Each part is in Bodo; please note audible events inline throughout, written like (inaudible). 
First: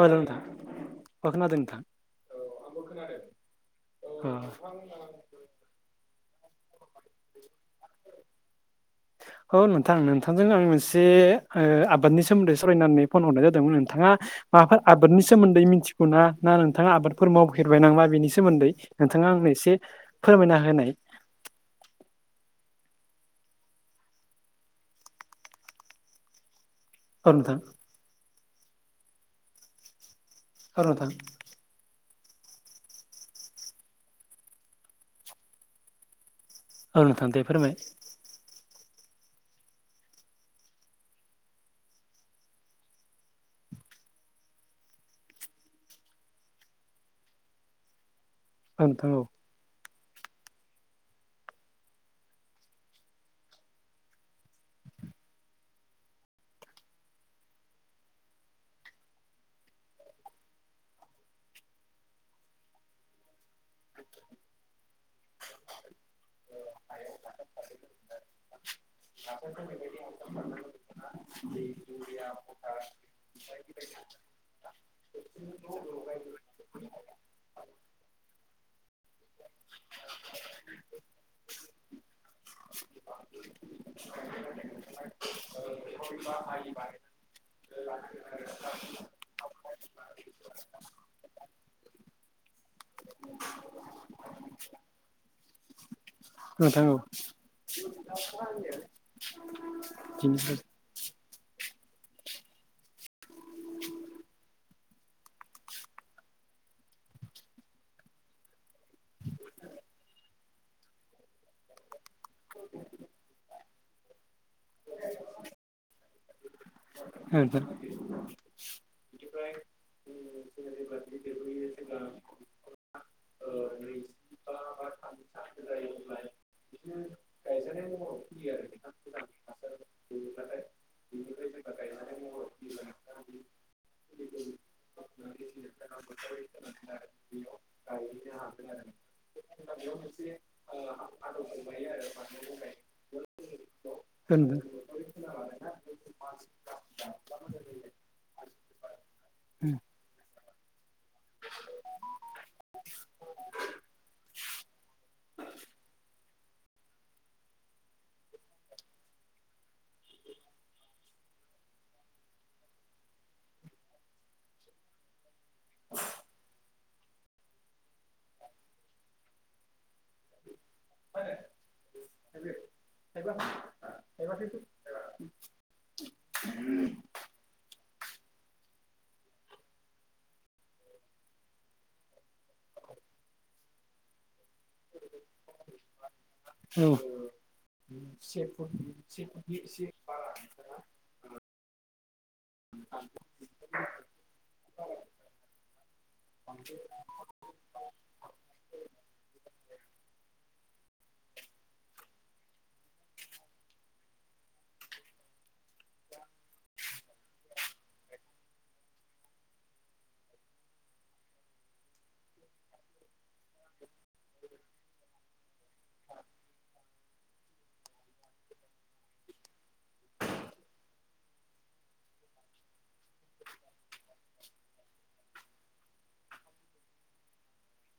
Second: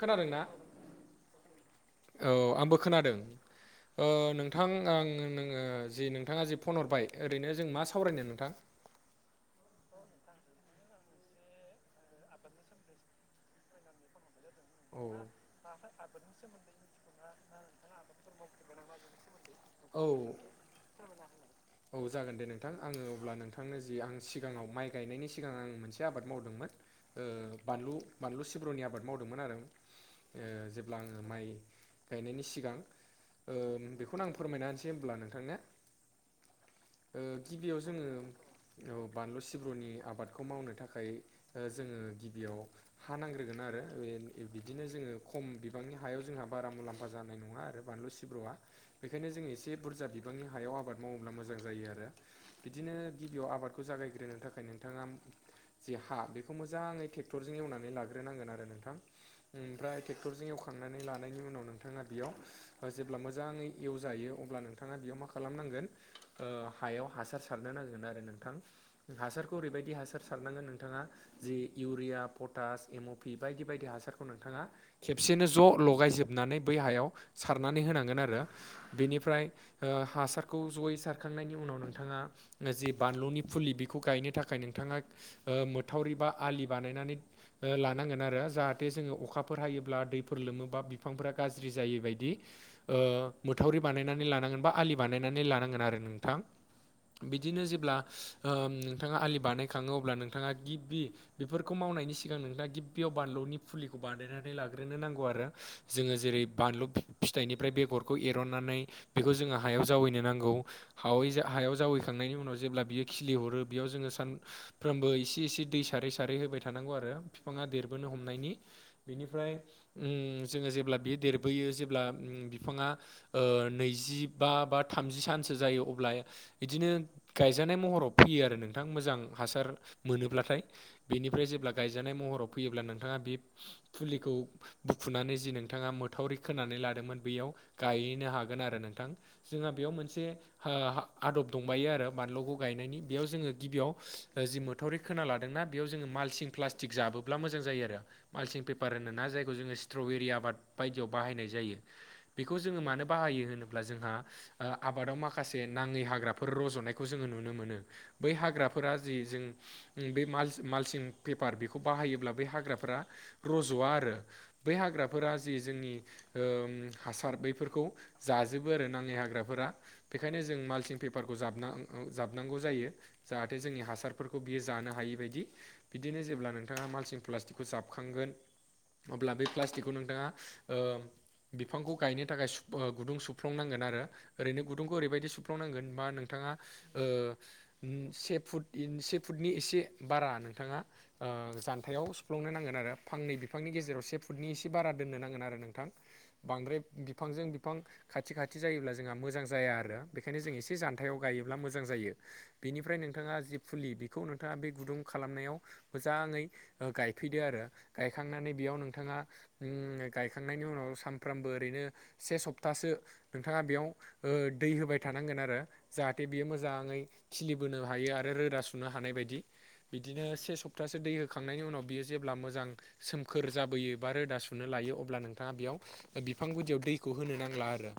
ओ नोंथां ओ खोनादों नोंथां औ आंबो खोनादों ओ अ नोंथां आं नोङो जि नोंथाङा जि फन हरबाय ओरैनो जों मा सावरायनो नोंथां? औ नोंथां नोंथांजों आं मोनसे ओ आबादनि सोमोन्दै सावरायनो होननानै फन हरनाय जादोंमोन नोंथाङा माबाफोर औ आबादनि सोमोन्दै मिथिगौ ना ना नोंथाङा आबादफोर मावफेरबाय नामा बेनि सोमोन्दै? नोंथाङा आंनो एसे औ फोरमायना होनाय। औ जागोन दे नोंथां आङो अब्ला नोंथांनो जि आं सिगाङाव माइ गायनायनि सिगां आं मोनसे आबाद मावदोंमोन। औ नोंथां बानलु बानलु सिब्रुनि आबाद मावदोंमोन आरो आं औ जेब्ला नोंथां आङो माइ गायनायनि सिगां ओ बेखौनो आं फोरमायना होनसै होनब्ला नोंथांनो औ ओ नोंथां दे फोरमाय गिबियाव जोङो औ बानलु सिब्रुनि आबादखौ मावनो थाखाय जोङो गिबियाव हा नांग्रोगोन आरो बे बिदिनो जोङो खम बिबांनि हायाव जोंहा बारा मुलाम्फा जानाय नङा आरो बानलु सिब्र'आ। औ नोंथां औ बेखायनो जों एसे बुरजा बिबांनि हायाव आबाद मावोब्ला मोजां जायो आरो। बिदिनो गिबियाव आबादखौ जागायग्रोनो थाखाय नोंथाङा जे हा बेखौ मोजाङै ट्रेक्टरजों एवनानै लाग्रोनांगोन आरो नोंथां। ओमफ्राय ट्रेक्टरजों एवखांनानै लानायनि उनाव नोंथाङा बेयाव जेब्ला मोजाङै एवजायो अब्ला नोंथाङा नोंथाङा बेयाव मा खालामनांगोन हायाव हासार सारनो नांगोन आरो नोंथां। हासारखौ ओरैबायदि हासार सारनांगोन नोंथाङा जिे इउरिया पट स एमअपि बायदि बायदि हासार सारखौ नोंथाङा खेबसेनो ज' लगायजोबनानै बै हायाव सारनानै होनांगोन आरो। बेनिफ्राय हासारखौ जयै सारखांनायनि उनाव नोंथाङा जे बानलुनि फुलि बेखौ गायनो थाखाय नोंथाङा ओ मोथावरि बा आलि बानायनानै लानांगोन आरो जाहाथ जाहाथे जोङो अखाफोर हायोब्ला दैफोर लोमोबा बिफांफोरा गाज्रि जायो बायदि ओ मोथावरि बानायनानै लानांगोन बा आलि बानायनानै लानांगोन आरो नों नोंथां बिदिनो जेब्ला नोंथाङा आलि बानायखाङो अब्ला नोंथाङा बिनिफ्राय गि गिबि बेफोरखौ मावनायनि सिगां नोंथाङा गिबियाव बानलुनि फुलिखौ बानायायनानै लाग्रोनो नांगौ आरो। जोङो जेरै बानलु फिथाइनिफ्राय बेगरखौ एरननानै बेखौ जोङो हायाव जावैनो नांगौ हावै हायाव जावैखांनायनि उनाव जेब्ला बियो खिलिहरो बेयाव जोङो सानफ्रोमबो इसे एसे दै सारै सारै होबाय थानांगौ आरो औ नोंथां औ बिफाङा देरबोनो हमनायनि। बिनिफ्राय उम जोङो जेब्ला बेयो देरबोयो जेब्ला उम बिफाङा नैजि बा बा थामजि सानसो जायो अब्ला बिदिनो गायजानाय महराव फैयो आरो नोंथां मोजां हासार मोनोब्लाथाय। बेनिफ्राय जेब्ला गायजानाय महराव फैयोब्ला नोंथाङा बे फुलिखौ बुखुनानै जि नोंथाङा मोथावरि खोनानै लादोंमोन बेयाव गायहैनो हागोन आरो नोंथां। जोंहा बेयाव मोनसे आदब दंबायो आरो बानलुखौ गायनायनि बेयाव जोङो गिबियाव औ नोंथां औ जि मोथावरि खोना लादोंना बेयाव जोङो माल्सिं प्लास्टिक जाबोब्ला मोजां जायो आरो। माल्सिं पेपार होनो ना जायखौ जोङो स्ट्रबेरि आबाद बायदियाव बाहायनाय जायो। बेखौ जोङो मानो बाहायो होनोब्ला जोंहा आबादाव माखासे नाङै हाग्रा फोर रज'नायखौ जोङो नुनो मोनो बै हाग्राफोरा जि जों बे माल्सिं पेपार बेखौ बाहायोब्ला बे हाग्राफ्रा रज'वा आरो बै हाग्राफोरा जि जोंनि हासार बैफोरखौ जाजोबो आरो नांङै हाग्राफोरा बेखायनो जों माल्सिं पेपारखौ जाबना जाबनांगौ जायो जाहाथे जोंनि हासारफोरखौ बियो जानो हायै बायदि। बिदिनो जेब्ला नोंथाङा मालसिं प्लास्टिकखौ जाबखांगोन। अब्ला बे प्लास्टिकखौ नोंथाङा ओ बिफांखौ गायनो थाखाय सु ओ गुदुं सुफ्लुंनांगोन आरो ओरैनो गदुंखौ ओरैबायदि सुफ्लुनांगोन मा नोंथाङा। ओ ओम से फुटनि से फुटनि एसे बारा नोंथाङा ओ जान्थायाव सुफ्लं। आरो फांनै बिफांनि गेजेराव से फुटनि एसे बारा दोननो नांगोन आरो नोंथां। बांद्राय बिफांजों बिफां खाथि खाथि जायोब्ला जोंहा मोजां जाया आरो बेखायनो जों एसे जान्थायाव गायोब्ला मोजां जायो। बेनिफ्राय नोंथाङा जि फुलि बेखौ नोंथाङा बे गुदुं खालामनायाव मोजाङै गायफैदो आरो गायखांनानै बेयाव नोंथाङा। ओम गायखांनायनि उनाव सानफ्रोमबो ओरैनो से सप्तासो नोंथाङा बेयाव। ओ दै होबाय थानांगोन आरो जाहाथे बियो मोजाङै खिलिबोनो हायो आरो रोदा सुनो हानाय बायदि। बिदिनो से सप्तसो दै होखांनायनि उनाव बियो जेब्ला मोजां‌। जां सोमखोर जाबोयो बा रोदा सुनो लायो अब्ला नोंथाङा बेयाव। बिफां गुदियाव दैखौ होनो नांला आरो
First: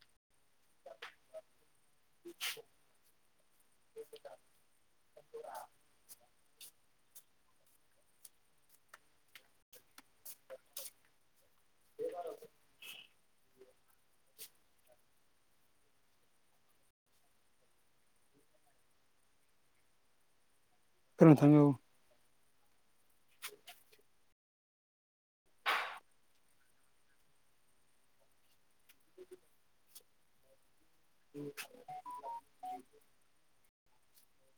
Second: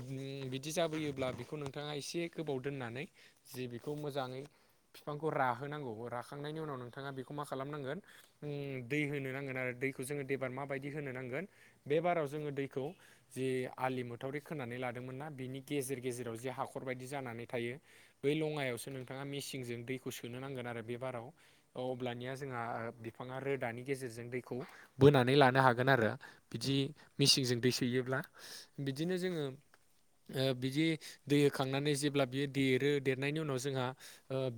ओम बिदि जाबोयोब्ला बेखौ नोंथाङा एसे गोबाव दोननानै जि बेखौ मोजाङै। फिफांखौ राहोनांगौ राखांनायनि उनाव नोंथाङा बेखौ मा खालामनांगोन ओम दै होनो नांगोन आरो दैखौ जोङो देबार माबायदि होनो नांगोन बे बाराव जोङो दैखौ जि आलि मोथावरि खोनानै लादोंमोन नना बिनि गेजेर गेजेराव जि हाखरबायायदि जानानै थायो बै लङायावसो नोंथाङा मेसिंजों दैखौ सोनो नांगोन आरो बे बाराव अब्लानिया जोंहा बिफाङा रोदानि बा गेजेरजों दैखौ बोनानै लानो हागोन आरो बिदि मेसिनजों दै सोयोब्ला बिदिनो जोङो ओ बिदि दै होखांनानै जेब्ला बियो देरो देर नायनि उनाव जोंहा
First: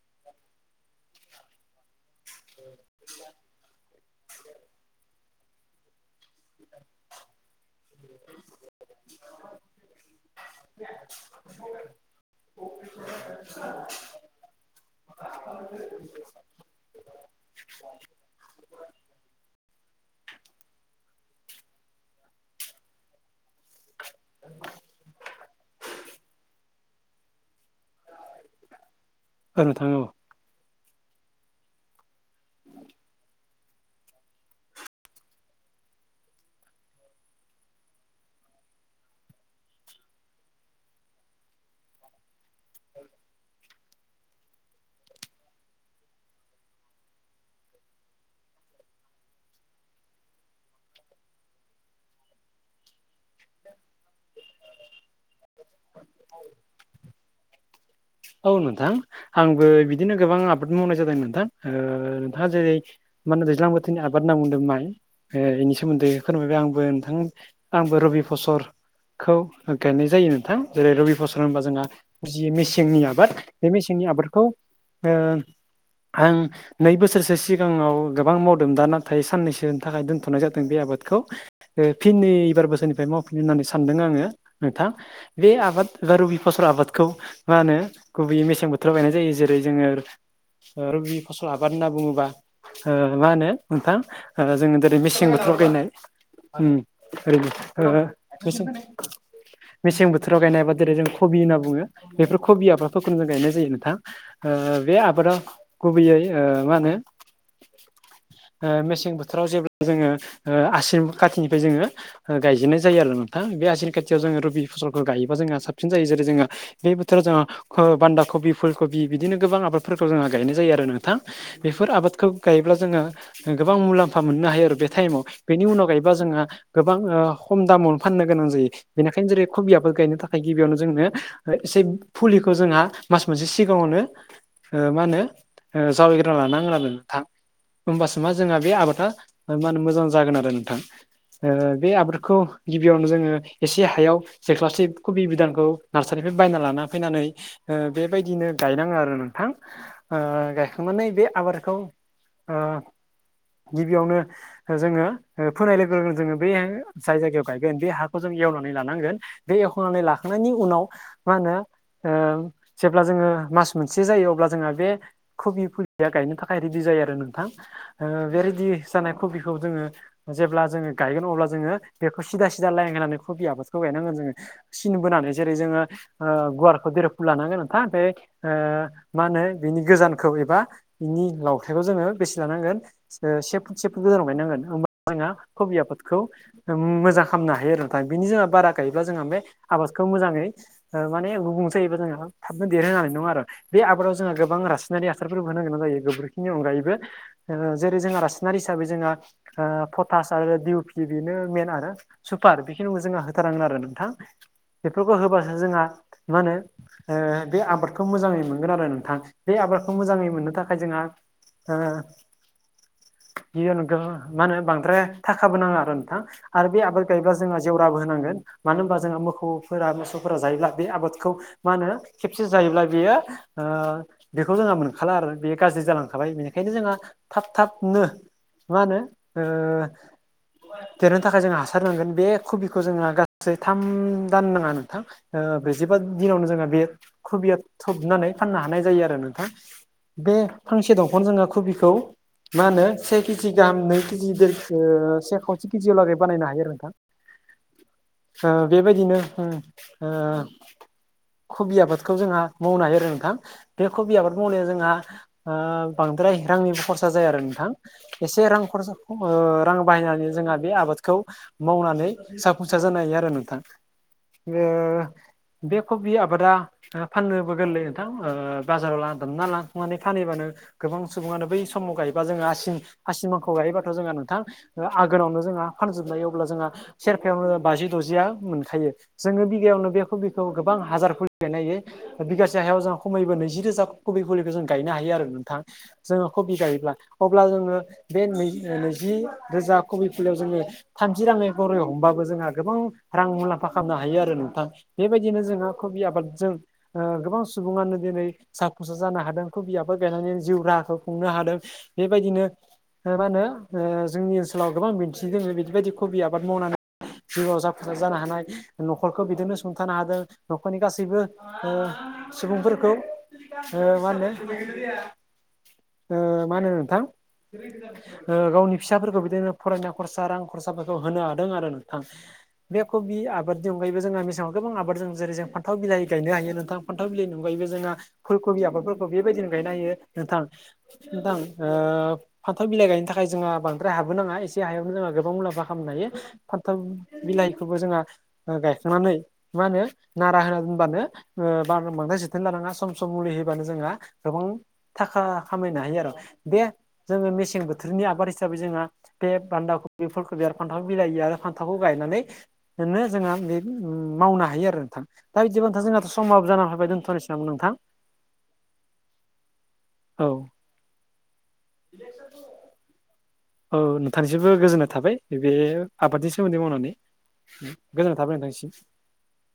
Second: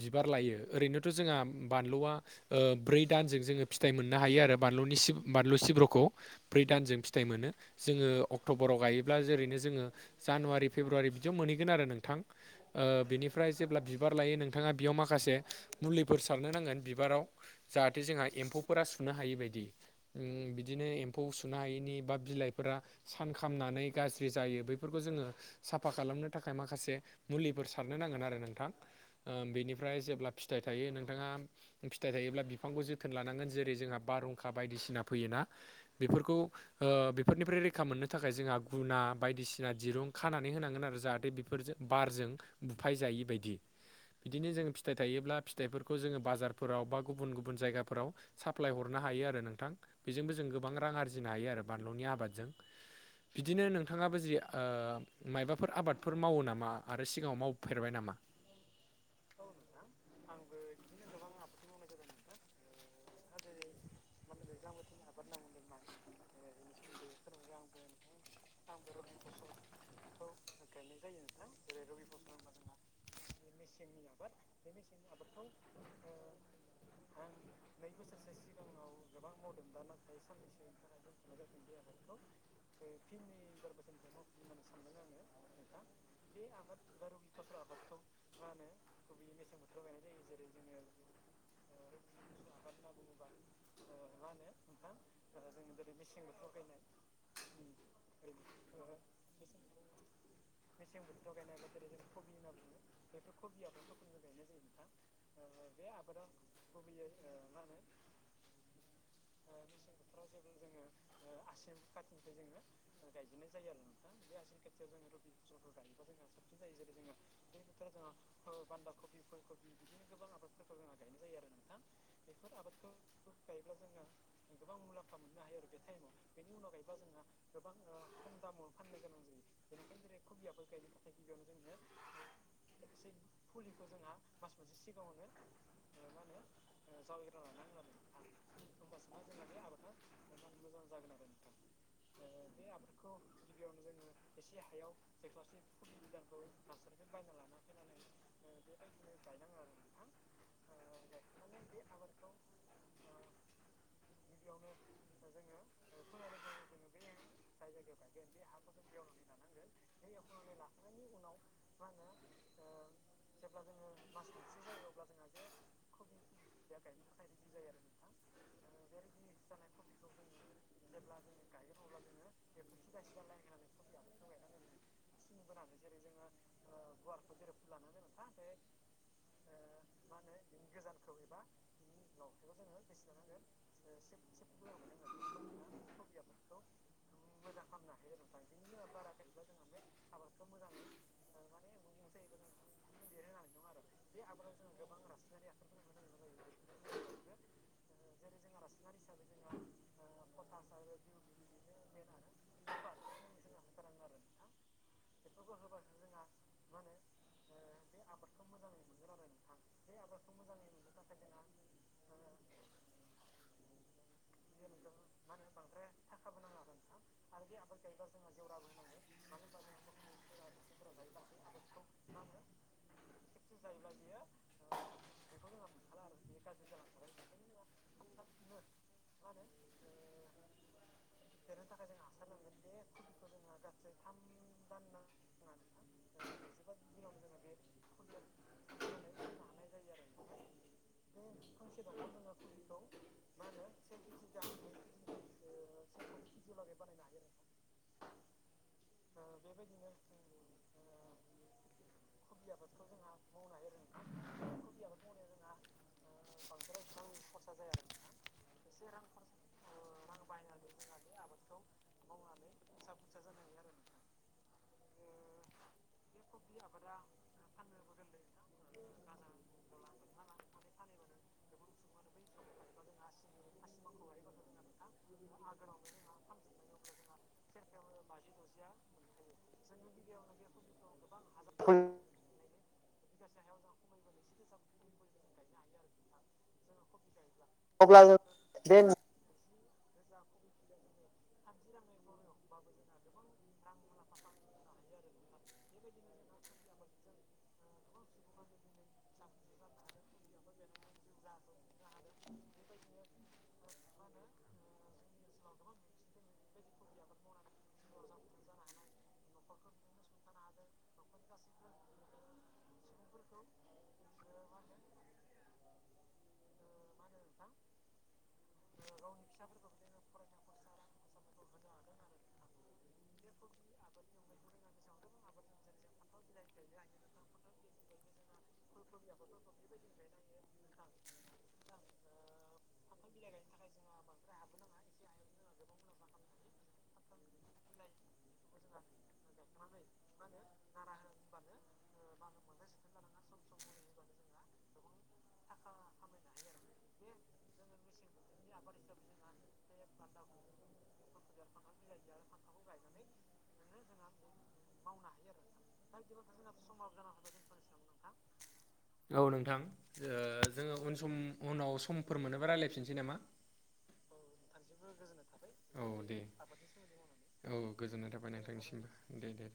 बिबार लायो ओरैनोथ' जोंहा बानलुआ ब्रै दानजों जोङो फिथाइ मोन नो हायो आरो बानलुनि सिब बानलु सिब्र'खौ ब्रै दानजों फिथाइ मोनो जोङो अक्ट'बराव गायोब्ला जरैनो जोङो जानुवारि फेब्रुवारि बिदियाव मोनहैगोन आरो नोंथां ओ बिनिफ्राय जेब्ला ओ बिबार लायो नोंथाङा बियाव माखासे मुलिफोर सार रनो नांगोन बिबाराव जाहाथे जोंहा एमफौ फोरा सुनो हायि बायदि बिदिनो एम्फौ सुनो हायैनि बा बिलाइफोरा सान खालामनानै गाज्रि जायो बैफोरखौ जोङो साफा खालामनो थाखाय माखासे मुलिफोर सारनो नांगोन आरो नोंथां औ नोंथां बेनिफ्राय औ जेब्ला फिथाइ थायो नोंथाङा फिथाइ थायोब्ला बिफांखौ जोथोन लानांगोन जेरै जोंहा बारहुंखा बायदिसिना फैयोना बेफोरखौ ओ बेफोरनिफ्राय रैखा मोननो थाखाय जोंहा गुना बायदिसिना दिरुं खानानै होनांगोन आरो जाहाथे बेफोरजों बारजों बुफाय जायि बदि बिदिनो जोङो फिथाइ थायोब्ला फिथाइफोरखौ जोङो बाजारफोराव बा गुबुन गुबुन जायगाफोराव साप्लाय हरनो हायो आरो नोंथां बेजोंबो जों गोबां रां आरजिनो हायो आरो बानलुनि आबादजों बिदिनो नोंथाङाबो जि मायबाफोर आबादफोर मावो नामा आरो सिगाङाव मावफेरबाय नामा औ नोंथां आंबो बिदिनो गोबां आबाद मावनाय जादों नोंथां नोंथाङा जेरै मा होनो दैज्लां बोथोरनि आबाद होनना बुंदों माइ ओ बेनि सोमोन्दै फोरमायबाय आंबो नोंथां आंबो रबि फसर खौ गायनाय जायो नोंथां जेरै रबि फसर होनबा जोंहा जि मि मेसेंनि आबाद बे मेसेंनि आबादखौ आं नै बोसोरसो सिगाङाव गोबां मावदों दा नाथाय साननैसोनि थाखाय दोन्थ'नाय जादों बे आबादखौ फिन नै एबार बोसोरनिफ्राय मावफिनो होननानै सानदों आङो नोंथां बे आबाद एबा रबि फसल आबादखौ मा होनो गुबैयै मेसें बोथोराव बायनाय जायो जेरै जोङो ओ रबि फसल आबाद होनना बुङोबा ओ मा होनो? नोंथां आ जोङो दिनै मेसें बोथोराव गायनाय (inaudible) ओम। आरो (unintelligible) ओ मेसें मेसें बोथोराव गायनाय बा जेरै जों खबि होनना बुङो बेफोर खबि आबाद फोरखौनो गायनाय जायो नोंथां। ओ बे आबादा गुबैयै औ मा होनो आ मेसें बोथोराव जेब्ला जोङो ओ आसिन खाथिनि फ्राय जोङो आ गाजेननाय जायो आरो नोंथां बे आसिन खाथियाव जोङो रबि फसलखौ गायोबा जोंहा साबसिन जायो जेरै जोंहा बे बोथोराव जोङो क बान्दा कबि फुल कबि बिदिनो गोबां आबाद फोरखौ जोंङो गायनाय जायो आरो नोंथां। बेफोर आबादखौ गायोब्ला जोङो गोबां मुलाम फा मोननो हायो आरो बे टाइमाव बेनि उनाव गायबा जोंहा गोबां ओ खम दामाव फाननो गोनां जायो बेनिखायनो जेरै खबियाबो गायनो थाखाय गिबियावनो जोंनो एसे फुलिखौ जोंहा मास मोनसे सिगाङावनो आ मा होनो जावैग्रा लानां गोन आरो नोंथां होमबासो मा जोंहा बे आबाद मा होनो मोजां जागोन आरो नोंथां। आ बे आबादखौ गिबियावनो जोङो एसे हायाव जेख्लाब से कबि बिदानखौ नार सारि निफ्राय बायना लाना फैनानै आ बेबायदिनो गायनाङो आरो नोंथां ओ गायखांनानै बे आबादखौ आ गिबियावनो जोङो ओ फोनाय लोगो लोगो जोङो बे जाय जायगायाव गायगोन बे हाखौ जों एवनानै लानांगोन। बे एवखांनानै लाखांनायनि उनाव मा होनो ओ जेब्ला जोङो मास मोनसे जायो अब्ला जोंहा बे कबि फु लिया गायनो थाखाय रेदि जायो आरो नोंथां आ बे रेदि जानाय कबिखौ जोङो जेब्ला जोङो गायगोन अब्ला जोङो बेखौ सिदा सिदा लाायन होननानै खबि आबादखौ गायनांगोन जोङो। सिन बोनानै जेरै जोङो ओ गुवारखौ देरा फुलानानै दोनो थान ओमफ्राय ओ मा होनो बिनि गोजानखौ एबा बिनि लावथायखौ जोङो बेसे लानांगोन? से फुट से फुट गोजानाव गायनांगोन होम बाना कबि आबादखौ ओम मोजां खालामनो हायो आरो नोंथां बिनि जोंहा बारा गायोब्ला जोंहा बे आबादखौ मोजाङै ओ माने गुबुं जायोबा जोंहा थाबनो देरहो नाय नङा आरो बे आबादाव जोंहा गोबां रासनारि फोर (inaudible) जायो गोबोरखिनि अनगायैबो ओ जेरै जोंहा रासिनारि हिसाबै जोंहा पटास आरो दिउ पि बेनो मेन आरो। सुपार बेखिनिखौ जोंहा होथारनांगोन आरो नोंथां बेफोरखौ होबा जोंहा आ बे आबादखौ मोजाङै मोनगोन आरो नोंथां बे आबादखौ मोजाङै मोननो थाखाय जोंहा आ (inaudible) मा होनो बांद्राय थाखाबो नाङा आरो नोंथां। आरो बे आबाद गायब्ला जोङो जेवराबो होनांगोन मानो होनबा जोंहा मोखौ फोरा मोसौ गायब्ला बे आबाद खौ मा होनो खेबसे जायोब्ला बेयो ओ दि खौ जोंहा मोनखाला आरो बे गाज्रि जालांखाबाय बेनिखायनो जोंहा थाब थाब नो मा होनो ओ देरनो थाखाय जों हासार नांगोन बे खबिखौ जोंहा गा सै थाम दान नाङा नोंथां। आ ब्रैजिबा दिनावनो जोंहा बे खबिया थबनानै फाननो हानाय जायो आरो नोंथां। बे फांसे दंफां जोङो कबिखौ मा होनो से केजि गाहाम नै केजि दैखो से खावसे केजियाव लागै बानायनो हायो आरो नोंथां। आ बेबायदिनो ओ ओ कबि आबादखौ जोंहा मावनो हायो आरो नोंथां बे कबि आबाद मावनायाव जोंहा आ बांद्राय रांनिबो खरसा जाया आरो नोंथां। एसे रां खरसा खम ओ रां बाहायनानै जोंहा बे आबादखौ मावनानै सा फुंसार जानो हायो आरो नोंथां ओ बे खबि आबादा फाननोबो गोरलै नोंथां ओ बाजाराव लांद (unintelligible) ना लांनानै फानहै बानो गोबां सुबुंङानो बै समाव गायोबा जोंङो आसिम आसिनाव हगायोबाथ' जोंहा नोंथां आघगावनो जोंहा फानजोबनायायो अब्ला जोंहा सेरफायावनो बाजि द'जिया मोनखायो जोंङो बिगायावनो बे कबिखौ गोबां हाजारफोर गनायायो बिगासे जाहायाव जों खमैबो नैजि रोजा कबि खखौ जों गायनो हायो आरो नोंथां। जोंङो कबि गायोब्ला अब्ला जोंङो अब्ला जों बे नै बे नैजि रोजा कबि फुलियाव जोंङो थामजि रांङै गरै हमबाबो जोंहा गोबां रां मुलाम्फा खालामनो हायो आरो नोंथां। बेबायदिनो जोंहा कबि आबादजों गोबां सुबुंङानो दिनै फिसा फुस जानो हादों ख बियाबफोर गायनानै जिउ राहाखौ खुंनो हादों बेबायदिनो मा होनो जोंनि ओनसोलाव गोबां दिन्थि दंङो बिदिबायदि खबि आबाद मावनानै जिउआव जाफुंसार जानो हानाय न'खरखौ बिदिनो फसुंथानो हादों न'खरनि गासैबो सुबुंफोरखौ मा होनो मा होनो नोंथां। गावनि फिसाफोरखौ बिदिनो फरायना खरसा रां खरसाफोरखौ होनो हादों आरो नोंथां। बे कबि आबादनि अनायैबो जोंहा मेसेंआव गोबां आबादजों जेरै जों फान्थाव बिलाइ गायनो हायो नोंथां फान्थाव बिलाइ ननगायबो जोंङहा फुलकबि आबादफोरखौ बेबायदिनो गायनो हायो नोंथां नोंथां। फान्थाल बिलाइ गायनो थाखाय जोंहा बांद्राय हाबोनाङा एसे हायावनो जोंहा गोबां मुलाम्फा खालामनो हायो। फान्थाल बिलाइखौबो जोंहा गायखांनानै मा होनो नारा होना दोबानो ओ बार बांद्राय जोथोन लानांङा सम सम मुलि होबानो जोंहा। गोबां थाखा खामायनो हायो आरो बे जोंङो मेसें बोथोरनि आबाद हिसाबै जोंहा बे बान्दाखफि फुलखफि आरो फान्थाव बिलाइ आरो फान थावखौ गायनानैनो जोंहा बे मावनो हायो आरो आरो नोंथां दा बिदिबानोंथां जोंहाथ' समाबो जानानै फैबाय दोनथ'नोसै नामा नोंथां? औ नोंथां ओ औ जोंङो उन सम उनाव समफोर मोनोबा रायज्लायफिननोसै नामा औ नोंथांनिसबो गोजोननाय थाबाय नैबे औ दे आबादनि सोमोन्दै मावनानै गोजोननाय थाबाय नोंथांनिसिम दे दे दे